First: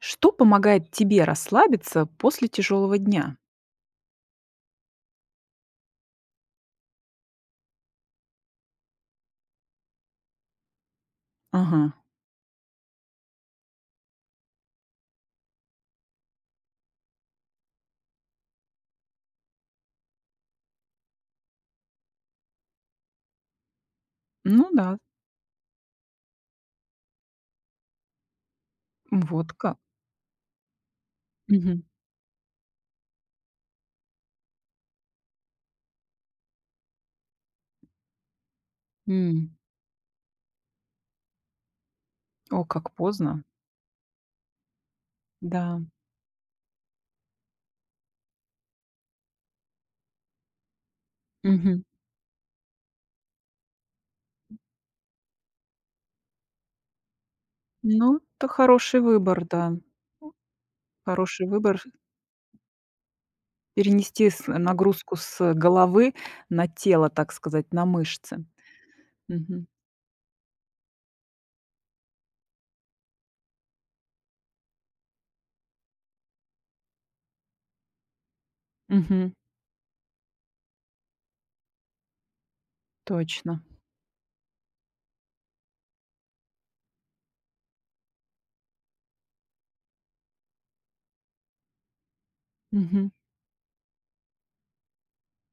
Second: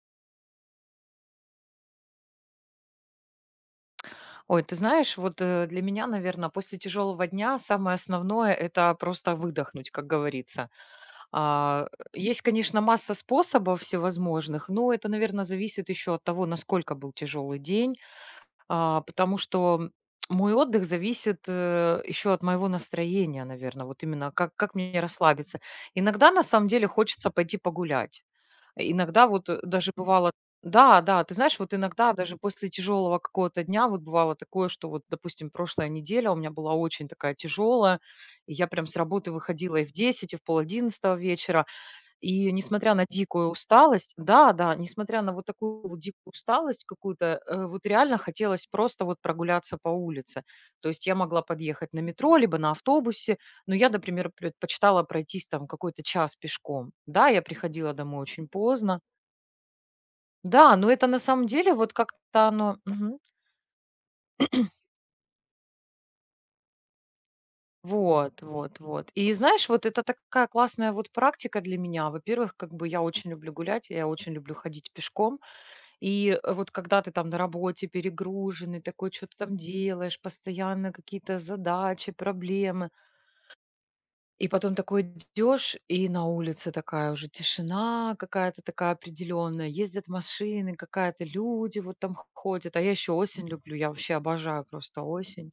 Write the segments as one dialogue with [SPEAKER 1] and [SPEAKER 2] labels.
[SPEAKER 1] Что помогает тебе расслабиться после тяжелого дня?
[SPEAKER 2] Ой, ты знаешь, вот для меня, наверное, после тяжелого дня самое основное– это просто выдохнуть, как говорится.
[SPEAKER 1] Ага.
[SPEAKER 2] А, Есть, конечно, масса способов всевозможных, но это, наверное, зависит еще от того, насколько был тяжелый день, потому что мой отдых зависит еще от моего настроения, наверное, вот именно как,
[SPEAKER 1] Ну
[SPEAKER 2] как
[SPEAKER 1] да,
[SPEAKER 2] мне расслабиться. Иногда, на самом деле, хочется пойти погулять. Иногда вот,
[SPEAKER 1] вот как.
[SPEAKER 2] даже бывало. Да, да, ты знаешь, вот
[SPEAKER 1] Мгм.
[SPEAKER 2] иногда даже после тяжелого какого-то дня вот бывало такое, что вот, допустим, прошлая неделя у меня была очень такая тяжелая, и я прям с работы
[SPEAKER 1] М.
[SPEAKER 2] выходила и в 10 и в пол одиннадцатого вечера. И
[SPEAKER 1] О, как
[SPEAKER 2] несмотря на
[SPEAKER 1] поздно.
[SPEAKER 2] дикую усталость да-да, несмотря на вот
[SPEAKER 1] Да.
[SPEAKER 2] такую вот дикую усталость какую-то, вот реально хотелось просто вот прогуляться по улице. То есть я могла
[SPEAKER 1] Мгм.
[SPEAKER 2] подъехать на метро либо на автобусе, но я, например, предпочитала пройтись там какой-то час пешком. Да, я приходила
[SPEAKER 1] Ну,
[SPEAKER 2] домой
[SPEAKER 1] это
[SPEAKER 2] очень
[SPEAKER 1] хороший
[SPEAKER 2] поздно.
[SPEAKER 1] выбор, да.
[SPEAKER 2] Да, но это на
[SPEAKER 1] Хороший
[SPEAKER 2] самом деле
[SPEAKER 1] выбор
[SPEAKER 2] вот как-то оно мгм.
[SPEAKER 1] перенести нагрузку с головы на тело, так сказать, на
[SPEAKER 2] Вот,
[SPEAKER 1] мышцы.
[SPEAKER 2] вот, вот. И
[SPEAKER 1] Мгм.
[SPEAKER 2] знаешь, вот это такая классная вот практика для меня. Во-первых, как бы я очень люблю гулять, я очень люблю ходить пешком. И вот когда ты там на работе перегруженный, такой что
[SPEAKER 1] Мгм.
[SPEAKER 2] то там делаешь, постоянно какие-то задачи, проблемы.
[SPEAKER 1] Точно.
[SPEAKER 2] И потом такой идешь и на улице такая уже тишина какая-то такая определенная, ездят машины, какая-то люди вот там ходят. А я
[SPEAKER 1] Мгм.
[SPEAKER 2] еще осень люблю, я вообще обожаю просто осень.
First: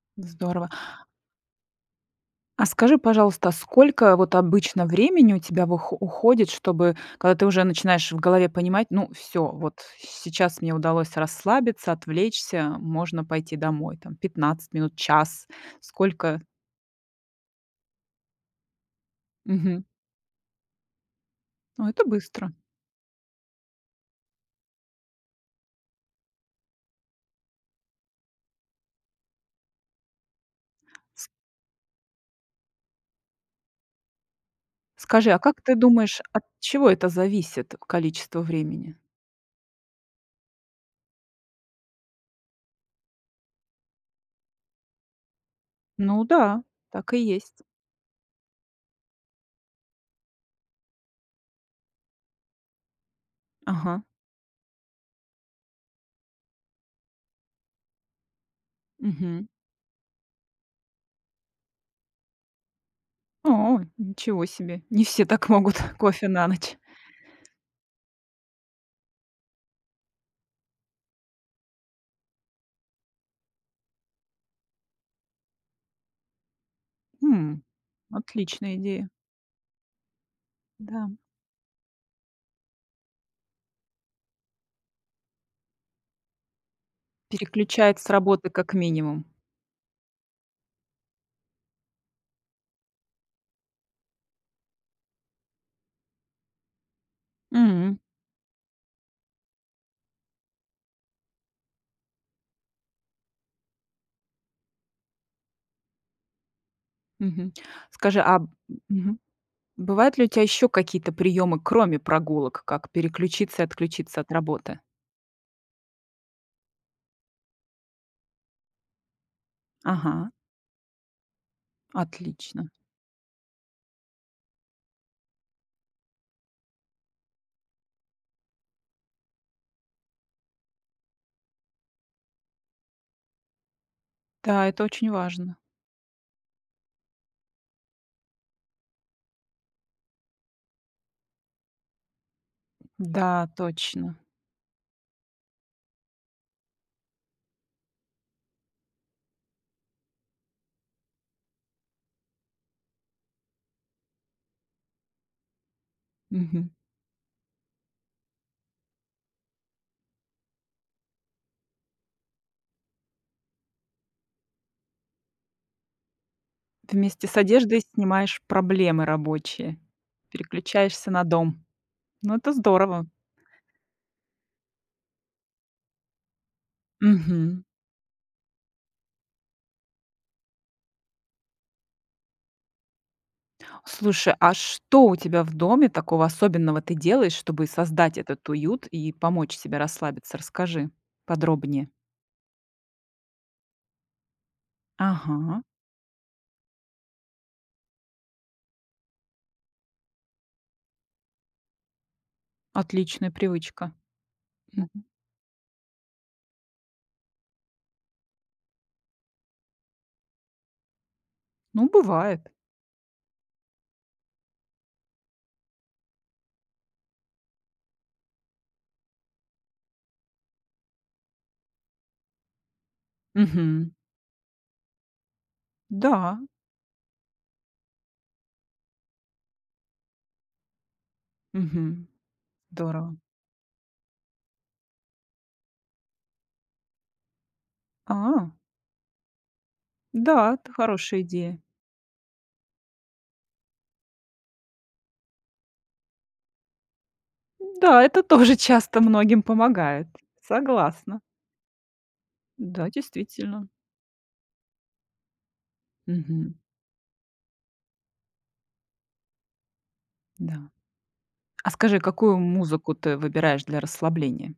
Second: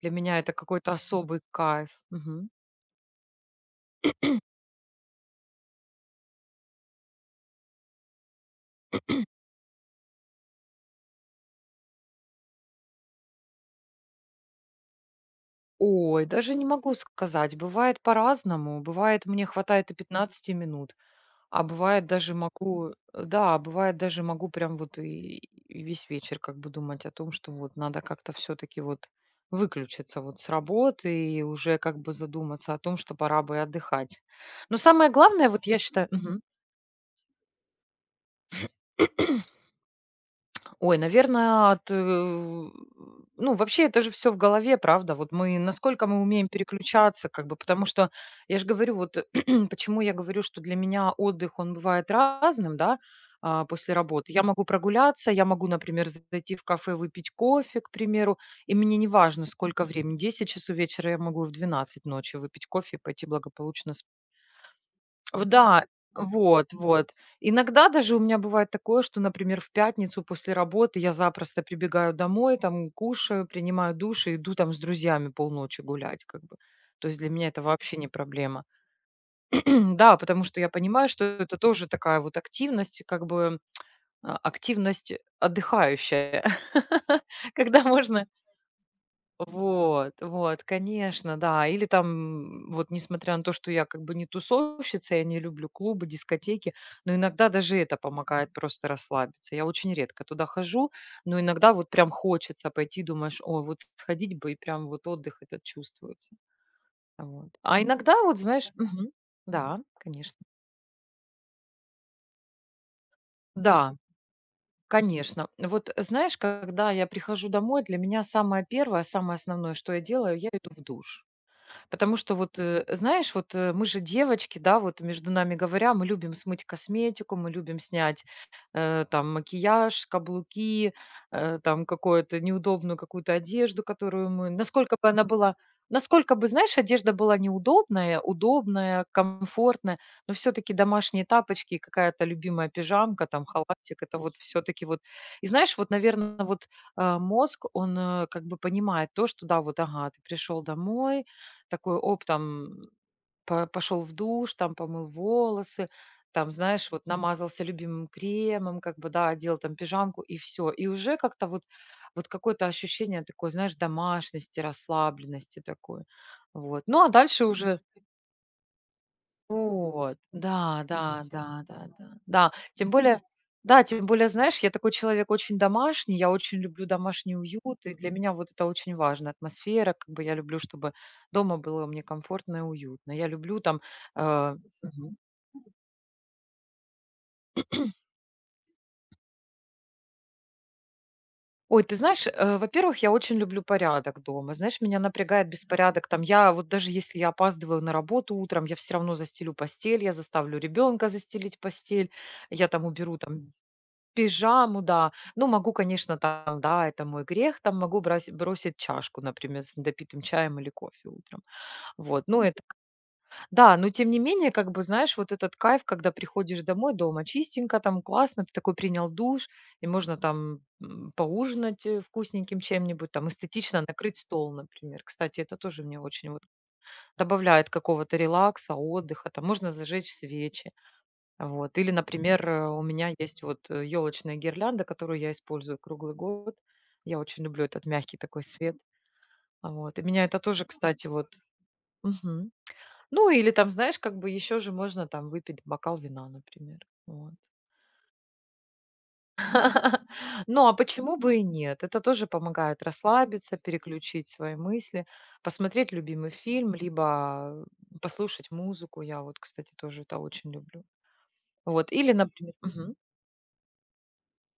[SPEAKER 2] Для меня это
[SPEAKER 1] Здорово.
[SPEAKER 2] какой-то особый кайф. Мгм.
[SPEAKER 1] А скажи, пожалуйста, сколько вот обычно времени у тебя вых уходит, чтобы когда ты уже начинаешь в голове понимать: "Ну, все, вот сейчас мне удалось расслабиться, отвлечься, можно пойти домой"? Там 15 минут, час?
[SPEAKER 2] Ой,
[SPEAKER 1] Сколько?
[SPEAKER 2] даже не могу сказать, бывает по-разному. Бывает, мне
[SPEAKER 1] Мгм.
[SPEAKER 2] хватает и 15 минут. А
[SPEAKER 1] Ну, это
[SPEAKER 2] бывает даже
[SPEAKER 1] быстро.
[SPEAKER 2] могу прям вот и весь вечер как бы думать о том, что вот надо как-то все таки вот выключиться вот с
[SPEAKER 1] С
[SPEAKER 2] работы и уже как бы задуматься о том, что пора бы и отдыхать. Но самое
[SPEAKER 1] Скажи, а
[SPEAKER 2] главное,
[SPEAKER 1] как
[SPEAKER 2] вот
[SPEAKER 1] ты
[SPEAKER 2] я считаю
[SPEAKER 1] думаешь,
[SPEAKER 2] мгм.
[SPEAKER 1] от чего это зависит, количество времени?
[SPEAKER 2] Ой, наверное, от, ну, вообще это же все в голове, правда. Вот мы, насколько мы
[SPEAKER 1] Ну
[SPEAKER 2] умеем
[SPEAKER 1] да, так и
[SPEAKER 2] переключаться, как бы,
[SPEAKER 1] есть.
[SPEAKER 2] потому что, я же говорю, вот почему я говорю, что для меня отдых, он бывает разным, да, после
[SPEAKER 1] Ага.
[SPEAKER 2] работы. Я могу прогуляться, я могу, например, зайти в кафе, выпить кофе, к примеру, и мне не
[SPEAKER 1] Мгм.
[SPEAKER 2] важно, сколько времени, 10 часов вечера я могу в 12 ночи выпить кофе и пойти
[SPEAKER 1] О,
[SPEAKER 2] благополучно.
[SPEAKER 1] ничего себе! Не все
[SPEAKER 2] В
[SPEAKER 1] так могут
[SPEAKER 2] Да,
[SPEAKER 1] кофе на
[SPEAKER 2] вот,
[SPEAKER 1] ночь.
[SPEAKER 2] вот. Иногда даже у меня бывает такое, что, например, в пятницу после работы я запросто прибегаю домой, там кушаю, принимаю душ и иду там с друзьями полночи гулять, как бы. То есть для меня
[SPEAKER 1] М,
[SPEAKER 2] это вообще не проблема.
[SPEAKER 1] отличная идея.
[SPEAKER 2] Да, потому что я понимаю,
[SPEAKER 1] Да.
[SPEAKER 2] что это тоже такая вот активность, как бы, активность отдыхающая, когда
[SPEAKER 1] Переключает с
[SPEAKER 2] можно.
[SPEAKER 1] работы как минимум.
[SPEAKER 2] Вот, вот, конечно, да. Или там, вот несмотря на то, что я как бы не тусовщица, я не люблю клубы, дискотеки, но иногда даже это
[SPEAKER 1] М,
[SPEAKER 2] помогает просто расслабиться. Я очень редко туда хожу, но иногда вот прям хочется пойти, думаешь, ой, вот сходить бы, и прям вот отдых этот чувствуется. Вот.
[SPEAKER 1] мгм.
[SPEAKER 2] А
[SPEAKER 1] Скажи,
[SPEAKER 2] иногда
[SPEAKER 1] а,
[SPEAKER 2] вот,
[SPEAKER 1] б-
[SPEAKER 2] знаешь,
[SPEAKER 1] мгм,
[SPEAKER 2] да,
[SPEAKER 1] Бывают ли у
[SPEAKER 2] конечно.
[SPEAKER 1] тебя еще какие-то приемы, кроме прогулок, как переключиться и
[SPEAKER 2] Да,
[SPEAKER 1] отключиться от работы?
[SPEAKER 2] конечно. Вот знаешь, когда я прихожу домой, для меня самое первое, самое основное, что я
[SPEAKER 1] Ага,
[SPEAKER 2] делаю, я иду в душ. Потому что вот,
[SPEAKER 1] отлично.
[SPEAKER 2] знаешь, вот мы же девочки, да, вот между нами говоря, мы любим смыть косметику, мы любим снять там макияж, каблуки, там какую-то неудобную какую-то одежду, которую мы,
[SPEAKER 1] Да, это
[SPEAKER 2] насколько бы
[SPEAKER 1] очень
[SPEAKER 2] она
[SPEAKER 1] важно.
[SPEAKER 2] была, насколько бы, знаешь, одежда была неудобная, удобная, комфортная, но все-таки домашние тапочки, и какая-то любимая пижамка, там
[SPEAKER 1] Да,
[SPEAKER 2] халатик,
[SPEAKER 1] точно.
[SPEAKER 2] это вот все-таки вот. И знаешь, вот, наверное, вот, мозг, он как бы понимает то, что да, вот, ага, ты пришел домой, такой оп, там пошел в душ, там помыл волосы, там,
[SPEAKER 1] Мгм.
[SPEAKER 2] знаешь, вот намазался любимым кремом, как бы, да, одел там пижамку и все. И уже как-то вот, вот какое-то ощущение такое, знаешь, домашности, расслабленности такое. Вот. Ну, а
[SPEAKER 1] Вместе с
[SPEAKER 2] дальше
[SPEAKER 1] одеждой
[SPEAKER 2] уже
[SPEAKER 1] снимаешь проблемы рабочие,
[SPEAKER 2] вот, да,
[SPEAKER 1] переключаешься
[SPEAKER 2] да,
[SPEAKER 1] на дом.
[SPEAKER 2] да, да, да,
[SPEAKER 1] Ну, это
[SPEAKER 2] да. Тем
[SPEAKER 1] здорово.
[SPEAKER 2] более, да, тем более, знаешь, я такой человек очень домашний, я очень люблю домашний
[SPEAKER 1] Мгм.
[SPEAKER 2] уют, и для меня вот это очень важно. Атмосфера, как бы я люблю, чтобы дома было мне комфортно и уютно. Я люблю там,
[SPEAKER 1] Слушай, а
[SPEAKER 2] э,
[SPEAKER 1] что у
[SPEAKER 2] мгм.
[SPEAKER 1] тебя в доме такого особенного ты делаешь, чтобы создать этот уют и помочь себе расслабиться? Расскажи
[SPEAKER 2] Ой,
[SPEAKER 1] подробнее.
[SPEAKER 2] ты знаешь, во-первых, я очень люблю порядок дома. Знаешь, меня напрягает
[SPEAKER 1] Ага,
[SPEAKER 2] беспорядок. Там я вот даже если я опаздываю на работу утром, я все равно застелю постель, я заставлю ребенка застелить постель, я там уберу
[SPEAKER 1] отличная
[SPEAKER 2] там
[SPEAKER 1] привычка.
[SPEAKER 2] пижаму,
[SPEAKER 1] Мгм.
[SPEAKER 2] да. Ну, могу, конечно, там, да, это мой грех, там могу бросить чашку, например, с недопитым чаем или кофе утром.
[SPEAKER 1] Ну,
[SPEAKER 2] Вот, ну
[SPEAKER 1] бывает.
[SPEAKER 2] это, да, но тем не менее, как бы, знаешь, вот этот кайф, когда приходишь домой, дома чистенько, там классно, ты такой принял душ, и можно там поужинать вкусненьким чем-нибудь, там эстетично
[SPEAKER 1] Мгм.
[SPEAKER 2] накрыть стол, например. Кстати, это тоже мне очень
[SPEAKER 1] Да.
[SPEAKER 2] вот добавляет какого-то релакса, отдыха, там можно зажечь свечи. Вот. Или,
[SPEAKER 1] Мгм.
[SPEAKER 2] например, у меня
[SPEAKER 1] Здорово.
[SPEAKER 2] есть вот елочная гирлянда, которую я использую круглый год. Я очень люблю этот мягкий такой
[SPEAKER 1] А,
[SPEAKER 2] свет. Вот. И меня это
[SPEAKER 1] да,
[SPEAKER 2] тоже,
[SPEAKER 1] это
[SPEAKER 2] кстати,
[SPEAKER 1] хорошая
[SPEAKER 2] вот.
[SPEAKER 1] идея.
[SPEAKER 2] Мгм. Ну, или там, знаешь, как бы еще же можно там выпить бокал вина, например. Вот.
[SPEAKER 1] Да, это тоже часто многим помогает.
[SPEAKER 2] Ну, а почему
[SPEAKER 1] Согласна.
[SPEAKER 2] бы и нет? Это тоже помогает
[SPEAKER 1] Да,
[SPEAKER 2] расслабиться,
[SPEAKER 1] действительно.
[SPEAKER 2] переключить свои мысли, посмотреть любимый
[SPEAKER 1] Мгм.
[SPEAKER 2] фильм, либо послушать музыку. Я вот, кстати, тоже это очень
[SPEAKER 1] Да.
[SPEAKER 2] люблю.
[SPEAKER 1] А
[SPEAKER 2] Вот.
[SPEAKER 1] скажи,
[SPEAKER 2] Или,
[SPEAKER 1] какую
[SPEAKER 2] например...
[SPEAKER 1] музыку ты выбираешь для расслабления?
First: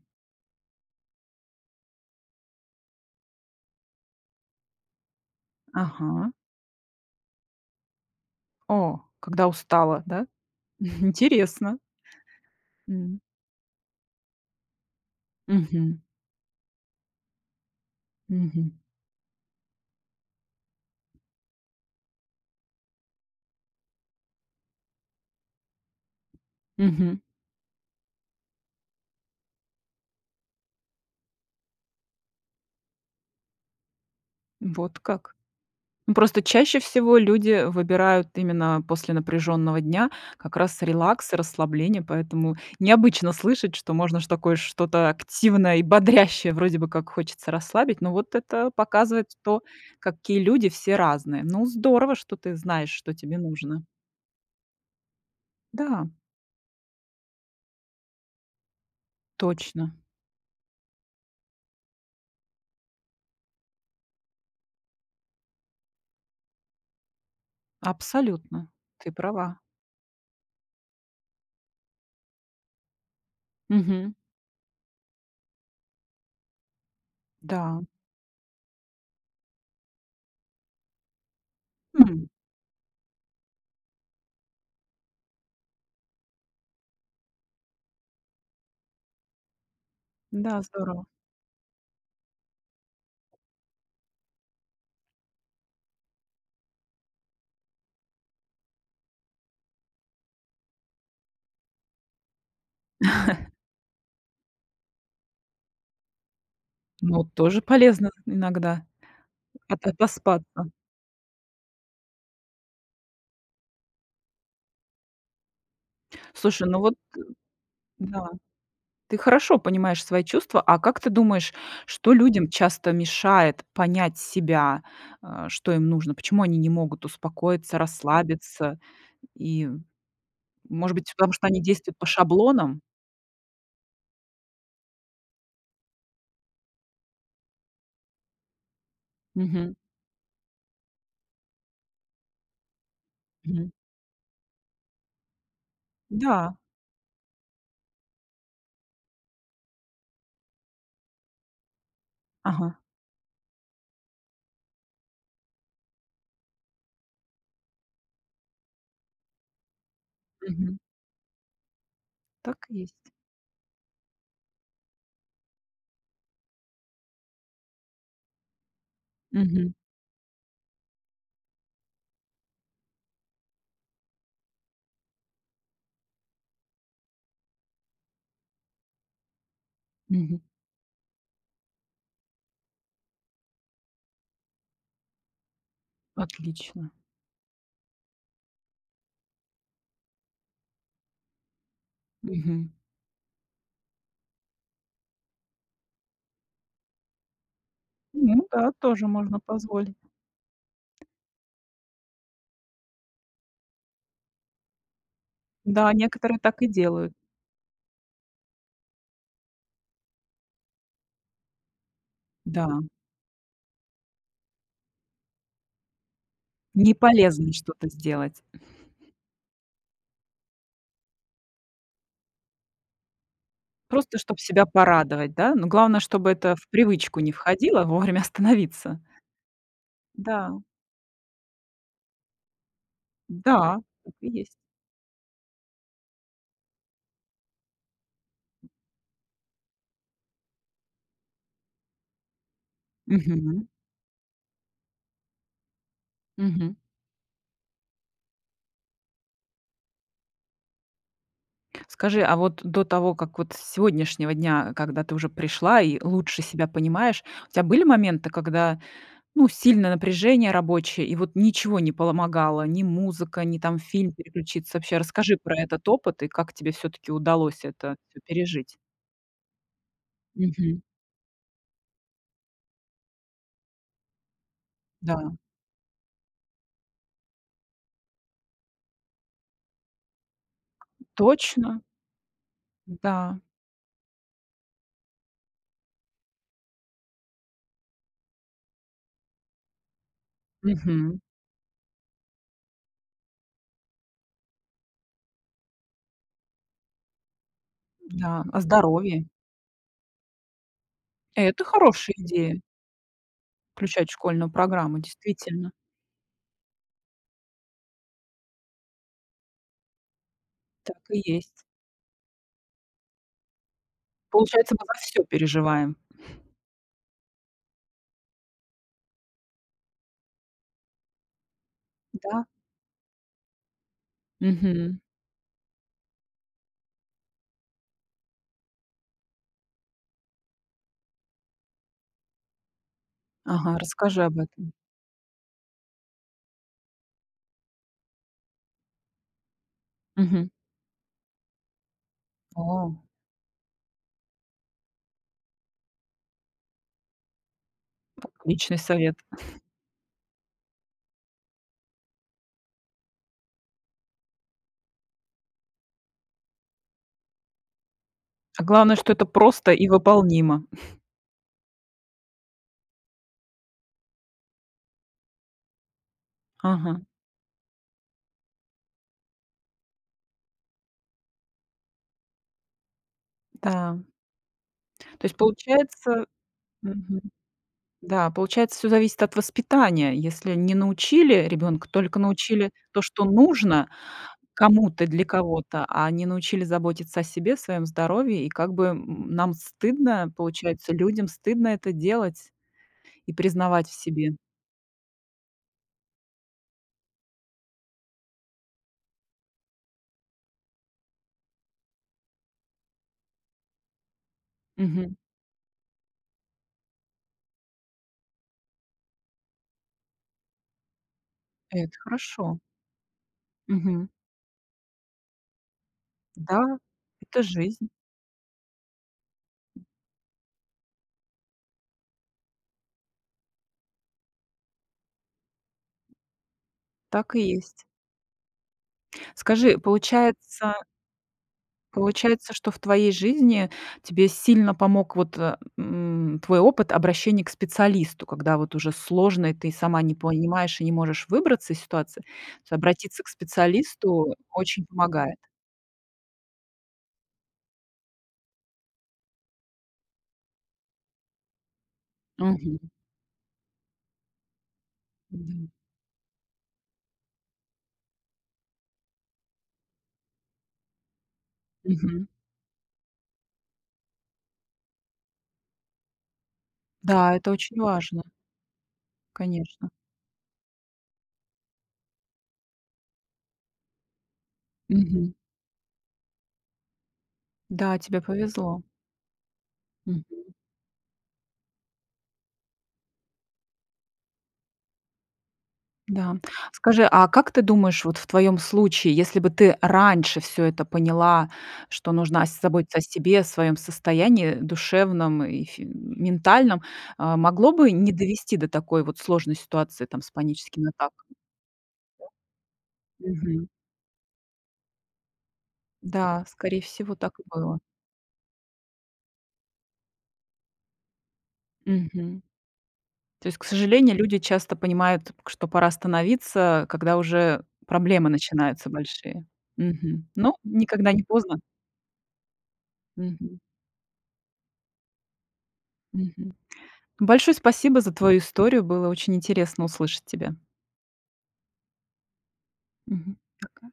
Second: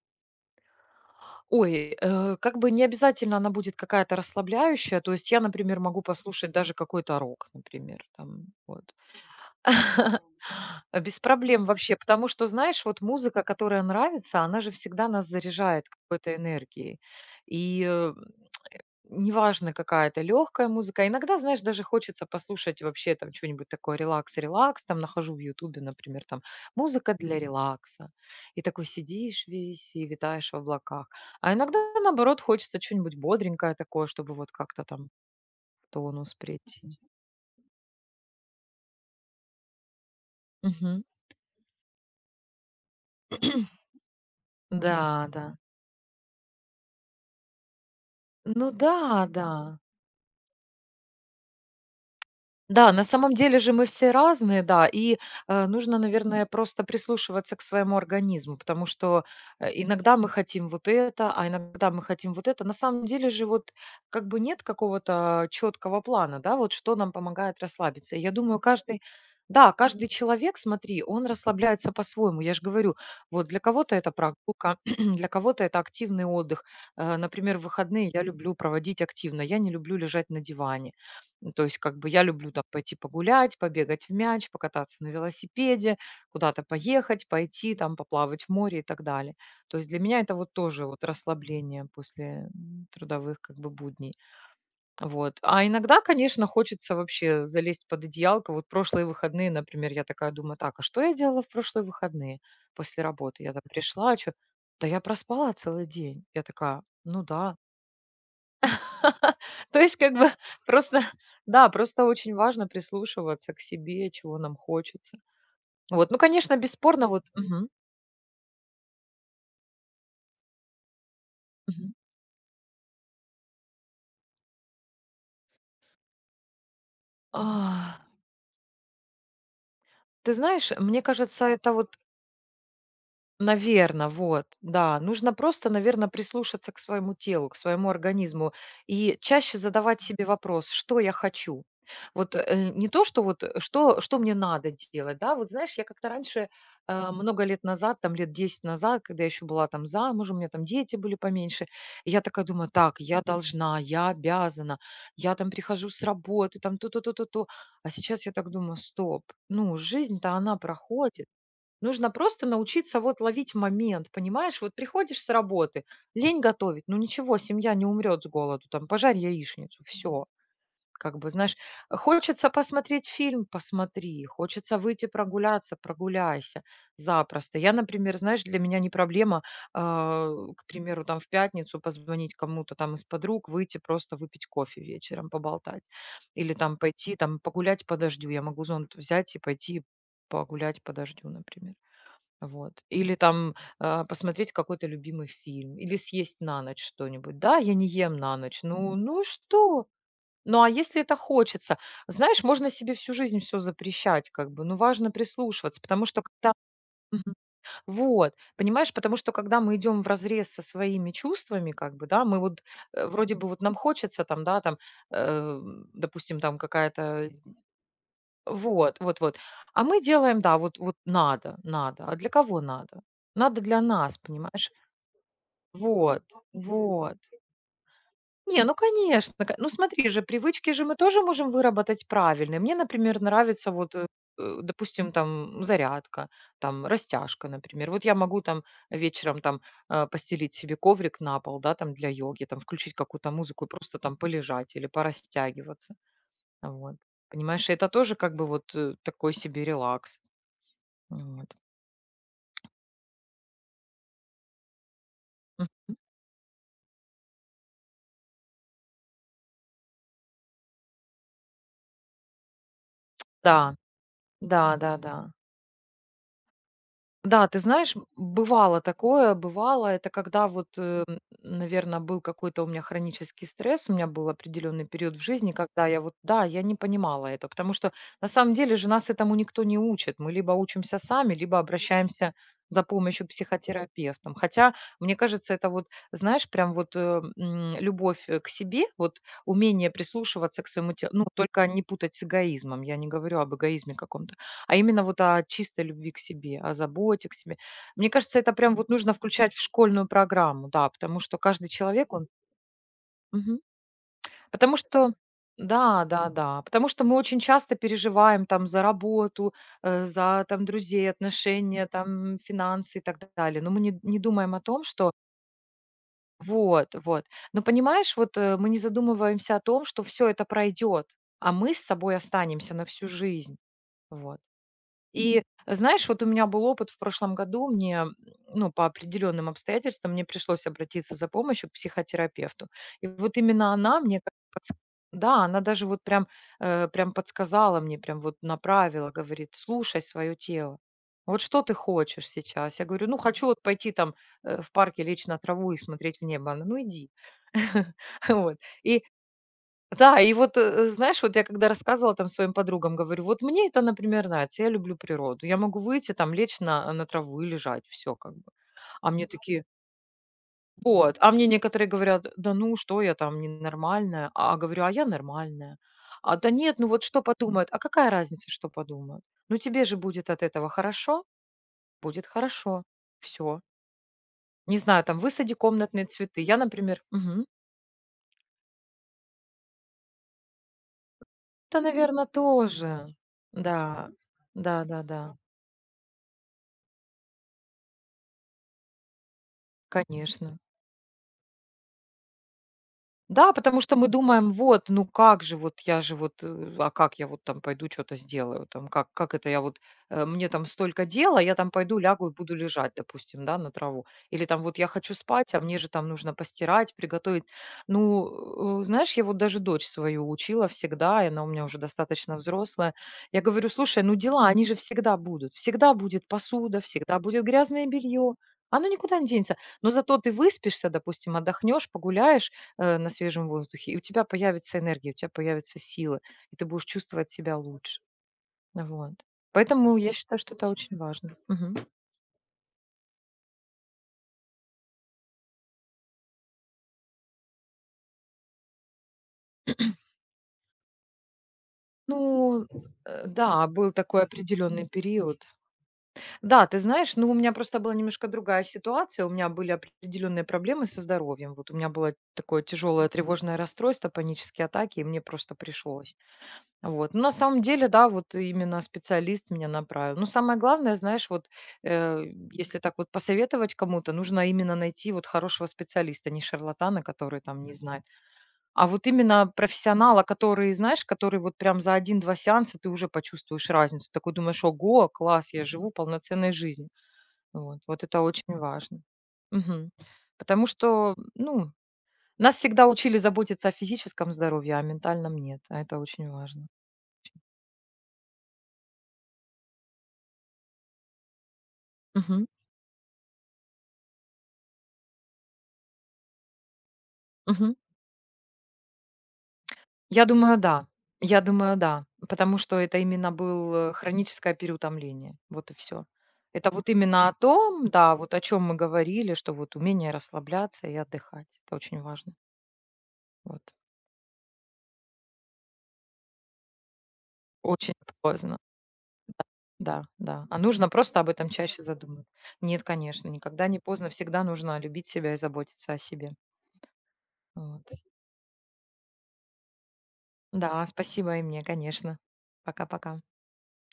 [SPEAKER 2] Ой, как бы не обязательно она будет какая-то расслабляющая. То есть я, например, могу
[SPEAKER 1] Ага.
[SPEAKER 2] послушать даже какой-то рок, например, там, вот.
[SPEAKER 1] О, когда устала, да?
[SPEAKER 2] Без проблем
[SPEAKER 1] Интересно.
[SPEAKER 2] вообще, потому что, знаешь, вот
[SPEAKER 1] М.
[SPEAKER 2] музыка, которая нравится, она же всегда нас заряжает
[SPEAKER 1] Мгм.
[SPEAKER 2] какой-то энергией. И э,
[SPEAKER 1] Мгм.
[SPEAKER 2] Неважно, какая это легкая музыка. Иногда, знаешь, даже хочется послушать вообще там что-нибудь такое релакс-релакс. Там нахожу в Ютубе, например, там музыка
[SPEAKER 1] Мгм.
[SPEAKER 2] для Мгм. Релакса. И такой сидишь весь и витаешь в облаках. А иногда, наоборот, хочется что-нибудь бодренькое такое, чтобы вот как-то
[SPEAKER 1] Вот
[SPEAKER 2] там
[SPEAKER 1] как.
[SPEAKER 2] в
[SPEAKER 1] Ну,
[SPEAKER 2] тонус
[SPEAKER 1] просто чаще
[SPEAKER 2] прийти.
[SPEAKER 1] всего люди выбирают именно после напряженного дня как раз
[SPEAKER 2] Мгм.
[SPEAKER 1] релакс и расслабление, поэтому необычно слышать, что можно ж такое что-то
[SPEAKER 2] Да, да.
[SPEAKER 1] активное и бодрящее, вроде бы как хочется расслабить, но вот
[SPEAKER 2] Ну
[SPEAKER 1] это
[SPEAKER 2] да,
[SPEAKER 1] показывает
[SPEAKER 2] да.
[SPEAKER 1] то, какие люди все разные. Ну, здорово, что ты знаешь,
[SPEAKER 2] Да, на
[SPEAKER 1] что
[SPEAKER 2] самом
[SPEAKER 1] тебе
[SPEAKER 2] деле же
[SPEAKER 1] нужно.
[SPEAKER 2] мы все разные, да, и нужно,
[SPEAKER 1] Да,
[SPEAKER 2] наверное, просто прислушиваться к своему организму, потому что
[SPEAKER 1] точно,
[SPEAKER 2] иногда мы хотим вот это, а иногда мы хотим вот это. На самом деле же вот как бы нет какого-то четкого плана, да, вот что нам помогает расслабиться. И я думаю,
[SPEAKER 1] абсолютно,
[SPEAKER 2] каждый,
[SPEAKER 1] ты права.
[SPEAKER 2] да, каждый человек, смотри, он расслабляется по-своему. Я же говорю, вот для кого-то это
[SPEAKER 1] Мгм.
[SPEAKER 2] прогулка, для кого-то это активный отдых. Например, в
[SPEAKER 1] Да.
[SPEAKER 2] выходные я люблю проводить активно, я не люблю лежать на диване. Ну, то есть, как бы я
[SPEAKER 1] М,
[SPEAKER 2] люблю там пойти погулять, побегать в мяч, покататься на велосипеде, куда-то поехать, пойти там поплавать в море и так далее. То есть для меня это вот
[SPEAKER 1] да,
[SPEAKER 2] тоже вот
[SPEAKER 1] здорово.
[SPEAKER 2] расслабление после трудовых как бы будней. Вот. А иногда, конечно, хочется вообще залезть под одеялко. Вот прошлые выходные, например, я такая думаю, так, а что я делала в прошлые выходные после работы? Я там пришла, что? Да я проспала целый день. Я такая, ну
[SPEAKER 1] Ну,
[SPEAKER 2] да.
[SPEAKER 1] тоже полезно иногда
[SPEAKER 2] То
[SPEAKER 1] от
[SPEAKER 2] есть как бы
[SPEAKER 1] отоспаться.
[SPEAKER 2] просто, да, просто очень важно прислушиваться к себе, чего нам хочется. Вот, ну, конечно,
[SPEAKER 1] Слушай, ну вот
[SPEAKER 2] бесспорно, вот мгм,
[SPEAKER 1] да, ты хорошо понимаешь свои чувства. А как ты думаешь,
[SPEAKER 2] мгм.
[SPEAKER 1] что людям часто мешает понять себя, что им нужно? Почему они не могут успокоиться,
[SPEAKER 2] А,
[SPEAKER 1] расслабиться? И,
[SPEAKER 2] Ты знаешь,
[SPEAKER 1] может
[SPEAKER 2] мне
[SPEAKER 1] быть, потому что
[SPEAKER 2] кажется,
[SPEAKER 1] они
[SPEAKER 2] это
[SPEAKER 1] действуют
[SPEAKER 2] вот.
[SPEAKER 1] по шаблонам?
[SPEAKER 2] Наверно, вот, да. Нужно просто, наверно, прислушаться к своему телу, к своему организму и чаще
[SPEAKER 1] Мгм,
[SPEAKER 2] задавать себе вопрос: "Что я хочу?" Вот, не то, что вот,
[SPEAKER 1] мгм.
[SPEAKER 2] что мне надо делать, да. Вот знаешь, я как-то раньше,
[SPEAKER 1] Да,
[SPEAKER 2] много лет назад, там лет 10 назад, когда я еще была там замужем, у меня там дети были поменьше, и я такая
[SPEAKER 1] ага,
[SPEAKER 2] думаю: "Так, я должна, я обязана, я там прихожу с работы, там то-то, то-то, то". А сейчас я так думаю: "Стоп, ну, жизнь-то она
[SPEAKER 1] мгм.
[SPEAKER 2] проходит". Нужно просто
[SPEAKER 1] Так и
[SPEAKER 2] научиться
[SPEAKER 1] есть.
[SPEAKER 2] вот ловить момент, понимаешь? Вот приходишь с работы, лень готовить, ну ничего, семья не умрет с голоду, там пожарь
[SPEAKER 1] Мгм,
[SPEAKER 2] яичницу, все. Как бы, знаешь, хочется посмотреть фильм, посмотри, хочется выйти прогуляться, прогуляйся запросто. Я, например, знаешь, для меня не проблема, а,
[SPEAKER 1] мгм.
[SPEAKER 2] к примеру, там в пятницу позвонить кому-то там из подруг, выйти просто выпить кофе вечером, поболтать. Или там
[SPEAKER 1] Отлично.
[SPEAKER 2] пойти, там погулять по дождю. Я могу зонт взять и пойти погулять по дождю, например.
[SPEAKER 1] Мгм.
[SPEAKER 2] Вот. Или там, посмотреть какой-то любимый фильм, или съесть на ночь что-нибудь. Да, я не ем на
[SPEAKER 1] Ну
[SPEAKER 2] ночь.
[SPEAKER 1] да,
[SPEAKER 2] Ну,
[SPEAKER 1] тоже
[SPEAKER 2] ну и
[SPEAKER 1] можно
[SPEAKER 2] что?
[SPEAKER 1] позволить.
[SPEAKER 2] Ну, а если это хочется? Знаешь, можно себе всю жизнь все запрещать, как бы, но важно прислушиваться,
[SPEAKER 1] Да,
[SPEAKER 2] потому что
[SPEAKER 1] некоторые
[SPEAKER 2] когда
[SPEAKER 1] так и делают.
[SPEAKER 2] Мгм. Вот, понимаешь, потому что когда мы идем в разрез со своими чувствами, как бы, да, мы вот,
[SPEAKER 1] Да,
[SPEAKER 2] вроде бы вот нам хочется там, да, там, э, допустим, там
[SPEAKER 1] не
[SPEAKER 2] какая-то
[SPEAKER 1] полезно что-то сделать.
[SPEAKER 2] вот, вот, вот. А мы делаем, да, вот, вот надо, надо. А для кого надо? Надо для
[SPEAKER 1] Просто
[SPEAKER 2] нас,
[SPEAKER 1] чтобы себя
[SPEAKER 2] понимаешь?
[SPEAKER 1] порадовать, да? Но главное,
[SPEAKER 2] Вот,
[SPEAKER 1] чтобы это в
[SPEAKER 2] вот.
[SPEAKER 1] привычку не входило, вовремя
[SPEAKER 2] Не, ну
[SPEAKER 1] остановиться.
[SPEAKER 2] конечно. Ну смотри же,
[SPEAKER 1] Да,
[SPEAKER 2] привычки же мы тоже можем выработать правильные. Мне, например, нравится
[SPEAKER 1] да,
[SPEAKER 2] вот,
[SPEAKER 1] так и есть.
[SPEAKER 2] допустим, там зарядка, там растяжка, например. Вот я могу там вечером там постелить себе коврик на пол, да, там для йоги, там включить какую-то музыку
[SPEAKER 1] Мгм,
[SPEAKER 2] и просто там полежать или порастягиваться.
[SPEAKER 1] мгм.
[SPEAKER 2] Вот. Понимаешь, это тоже как бы вот такой себе релакс. Вот.
[SPEAKER 1] Скажи, а вот до того, как вот с сегодняшнего дня, когда ты уже
[SPEAKER 2] М,
[SPEAKER 1] пришла и лучше себя понимаешь, у тебя были моменты, когда, ну, сильное напряжение рабочее, и вот ничего не помогало, ни музыка, ни
[SPEAKER 2] да,
[SPEAKER 1] там фильм
[SPEAKER 2] да-да-да.
[SPEAKER 1] переключиться
[SPEAKER 2] Да,
[SPEAKER 1] вообще?
[SPEAKER 2] да.
[SPEAKER 1] Расскажи про этот опыт и как тебе все таки
[SPEAKER 2] Да, ты
[SPEAKER 1] удалось это
[SPEAKER 2] знаешь,
[SPEAKER 1] всё пережить.
[SPEAKER 2] бывало такое, бывало. Это когда вот,
[SPEAKER 1] Мгм.
[SPEAKER 2] наверное, был какой-то у меня хронический стресс, у меня был определенный
[SPEAKER 1] Да.
[SPEAKER 2] период в жизни, когда я вот, да, я не понимала это, потому что на самом деле же нас этому никто не учит. Мы либо учимся сами, либо
[SPEAKER 1] Точно,
[SPEAKER 2] обращаемся за помощью к
[SPEAKER 1] да.
[SPEAKER 2] психотерапевтам. Хотя, мне кажется, это вот, знаешь, прям вот, любовь, к себе, вот умение прислушиваться к своему телу.
[SPEAKER 1] Мгм.
[SPEAKER 2] Ну, только не путать с эгоизмом. Я не говорю об эгоизме каком-то, а именно вот о чистой любви к себе, о заботе к себе. Мне кажется,
[SPEAKER 1] Да,
[SPEAKER 2] это
[SPEAKER 1] о
[SPEAKER 2] прям вот нужно
[SPEAKER 1] здоровье.
[SPEAKER 2] включать в школьную программу, да, потому что
[SPEAKER 1] Это
[SPEAKER 2] каждый человек,
[SPEAKER 1] хорошая
[SPEAKER 2] он...
[SPEAKER 1] идея
[SPEAKER 2] Мгм.
[SPEAKER 1] включать в школьную
[SPEAKER 2] Потому
[SPEAKER 1] программу,
[SPEAKER 2] что...
[SPEAKER 1] действительно.
[SPEAKER 2] Да, да, да. Потому что мы очень часто переживаем там за работу, за там друзей,
[SPEAKER 1] Так и есть.
[SPEAKER 2] отношения, там финансы и так далее. Но мы не думаем о
[SPEAKER 1] Получается,
[SPEAKER 2] том,
[SPEAKER 1] мы за
[SPEAKER 2] что
[SPEAKER 1] все переживаем,
[SPEAKER 2] вот, вот. Но понимаешь, вот мы не задумываемся о том, что все это пройдет, а мы с собой
[SPEAKER 1] да?
[SPEAKER 2] останемся на всю жизнь. Вот.
[SPEAKER 1] Мгм.
[SPEAKER 2] И знаешь, вот у меня был опыт в прошлом году, ну, по определенным обстоятельствам, мне пришлось обратиться за помощью к психотерапевту. И вот именно
[SPEAKER 1] Ага,
[SPEAKER 2] она мне
[SPEAKER 1] расскажи об этом.
[SPEAKER 2] да, она даже вот прям, прям подсказала мне, прям вот направила, говорит, слушай свое
[SPEAKER 1] Мгм.
[SPEAKER 2] тело. Вот что ты хочешь сейчас? Я
[SPEAKER 1] О,
[SPEAKER 2] говорю, ну, хочу вот пойти там в парке лечь на траву и смотреть в небо. Она, ну, иди. Вот.
[SPEAKER 1] отличный
[SPEAKER 2] И
[SPEAKER 1] совет.
[SPEAKER 2] да, и вот, знаешь, вот я когда рассказывала там своим подругам, говорю, вот мне это, например, нравится, я люблю природу, я могу выйти, там, лечь на траву и лежать, все как бы.
[SPEAKER 1] А главное,
[SPEAKER 2] А
[SPEAKER 1] что это
[SPEAKER 2] мне такие,
[SPEAKER 1] просто и выполнимо.
[SPEAKER 2] вот, а мне некоторые говорят, да ну, что я там, ненормальная, а говорю, а я нормальная. А да нет, ну
[SPEAKER 1] Ага,
[SPEAKER 2] вот что подумают, а какая разница, что подумают? Ну тебе же будет от этого хорошо, будет хорошо, все.
[SPEAKER 1] да.
[SPEAKER 2] Не знаю, там,
[SPEAKER 1] То есть
[SPEAKER 2] высади комнатные
[SPEAKER 1] получается
[SPEAKER 2] цветы, я, например,
[SPEAKER 1] мгм,
[SPEAKER 2] «Мгм,
[SPEAKER 1] да, получается, все зависит от воспитания. Если не научили
[SPEAKER 2] да,
[SPEAKER 1] ребенка, только
[SPEAKER 2] наверное,
[SPEAKER 1] научили то,
[SPEAKER 2] тоже,
[SPEAKER 1] что нужно,
[SPEAKER 2] да, да, да,
[SPEAKER 1] кому-то, для
[SPEAKER 2] да.
[SPEAKER 1] кого-то, а не научили заботиться о себе, своем здоровье. И как бы, м, нам стыдно,
[SPEAKER 2] Конечно.
[SPEAKER 1] получается, людям стыдно это делать и
[SPEAKER 2] Да, потому
[SPEAKER 1] признавать в
[SPEAKER 2] что мы
[SPEAKER 1] себе.
[SPEAKER 2] думаем: "Вот, ну как же, вот я же вот, а как я вот там пойду что то сделаю там? Как это я вот, мне там столько дела, я там пойду лягу и буду лежать, допустим, да, на траву. Или там вот я
[SPEAKER 1] Мгм.
[SPEAKER 2] хочу спать, а мне же там нужно постирать, приготовить". Ну, знаешь, я вот даже дочь свою учила всегда, и она у меня уже
[SPEAKER 1] Это
[SPEAKER 2] достаточно
[SPEAKER 1] хорошо.
[SPEAKER 2] взрослая. Я говорю: "Слушай,
[SPEAKER 1] Мгм.
[SPEAKER 2] ну дела, они же всегда будут. Всегда будет
[SPEAKER 1] Да,
[SPEAKER 2] посуда, всегда
[SPEAKER 1] это
[SPEAKER 2] будет грязное
[SPEAKER 1] жизнь.
[SPEAKER 2] белье. Оно никуда не денется. Но зато ты выспишься, допустим, отдохнешь, погуляешь, на свежем воздухе. И у тебя появится энергия, у тебя появится сила, и ты будешь чувствовать
[SPEAKER 1] Так и
[SPEAKER 2] себя
[SPEAKER 1] есть.
[SPEAKER 2] лучше. Вот.
[SPEAKER 1] Скажи,
[SPEAKER 2] Поэтому я считаю, что это
[SPEAKER 1] получается
[SPEAKER 2] очень важно. Мгм.
[SPEAKER 1] получается, что в твоей жизни тебе сильно помог вот, твой опыт обращения к специалисту, когда вот уже сложно, и ты сама не понимаешь и не можешь выбраться из ситуации,
[SPEAKER 2] Ну,
[SPEAKER 1] то обратиться к
[SPEAKER 2] да, был такой
[SPEAKER 1] специалисту очень
[SPEAKER 2] определенный
[SPEAKER 1] помогает.
[SPEAKER 2] период. Да, ты знаешь, ну у меня просто была немножко другая ситуация. У меня были определенные проблемы со здоровьем. Вот у меня было такое
[SPEAKER 1] Мгм.
[SPEAKER 2] тяжелое тревожное расстройство, панические атаки, и мне просто
[SPEAKER 1] Да.
[SPEAKER 2] пришлось. Вот. Ну, на самом деле, да, вот именно специалист меня направил. Но самое главное, знаешь, вот э,
[SPEAKER 1] Мгм.
[SPEAKER 2] если так вот посоветовать кому-то, нужно именно найти вот хорошего специалиста, а не шарлатана,
[SPEAKER 1] Да,
[SPEAKER 2] который
[SPEAKER 1] это
[SPEAKER 2] там не
[SPEAKER 1] очень
[SPEAKER 2] знает,
[SPEAKER 1] важно,
[SPEAKER 2] а вот именно
[SPEAKER 1] конечно.
[SPEAKER 2] профессионала, который, знаешь, который вот прям за один-два сеанса ты уже почувствуешь разницу. Такой думаешь, ого,
[SPEAKER 1] Мгм.
[SPEAKER 2] класс, я живу полноценной жизнью. Вот,
[SPEAKER 1] Да,
[SPEAKER 2] вот это
[SPEAKER 1] тебе
[SPEAKER 2] очень
[SPEAKER 1] повезло.
[SPEAKER 2] важно. Мгм.
[SPEAKER 1] Мгм.
[SPEAKER 2] Потому что, ну, нас всегда учили заботиться о физическом здоровье, а о ментальном нет, а это очень
[SPEAKER 1] Да.
[SPEAKER 2] важно.
[SPEAKER 1] Скажи, а как ты думаешь, вот в твоем случае, если бы ты раньше все это поняла, что нужно
[SPEAKER 2] Мгм.
[SPEAKER 1] ос заботиться о себе, о своем состоянии душевном и фи ментальном, а, могло
[SPEAKER 2] Мгм.
[SPEAKER 1] бы не довести до такой вот сложной ситуации там
[SPEAKER 2] Я
[SPEAKER 1] с
[SPEAKER 2] думаю, да.
[SPEAKER 1] паническими атаками?
[SPEAKER 2] Я думаю, да. Потому что это именно
[SPEAKER 1] Мгм.
[SPEAKER 2] было хроническое переутомление. Вот и все.
[SPEAKER 1] Да,
[SPEAKER 2] Это
[SPEAKER 1] скорее
[SPEAKER 2] вот
[SPEAKER 1] всего,
[SPEAKER 2] именно о
[SPEAKER 1] так и было.
[SPEAKER 2] том, да, вот о чем мы говорили, что вот умение расслабляться и отдыхать. Это очень важно.
[SPEAKER 1] Мгм. То есть,
[SPEAKER 2] Вот.
[SPEAKER 1] к сожалению, люди часто понимают, что пора остановиться, когда уже
[SPEAKER 2] Очень
[SPEAKER 1] проблемы
[SPEAKER 2] поздно.
[SPEAKER 1] начинаются большие.
[SPEAKER 2] Да,
[SPEAKER 1] Мгм.
[SPEAKER 2] да.
[SPEAKER 1] Но
[SPEAKER 2] А нужно
[SPEAKER 1] никогда
[SPEAKER 2] просто
[SPEAKER 1] не
[SPEAKER 2] об этом
[SPEAKER 1] поздно.
[SPEAKER 2] чаще задуматься. Нет, конечно,
[SPEAKER 1] Мгм.
[SPEAKER 2] никогда не поздно. Всегда нужно любить себя и заботиться о себе.
[SPEAKER 1] Мгм. Большое
[SPEAKER 2] Вот.
[SPEAKER 1] спасибо за твою историю. Было очень интересно услышать тебя.
[SPEAKER 2] Да, спасибо и мне, конечно. Пока-пока.
[SPEAKER 1] Мгм. Пока.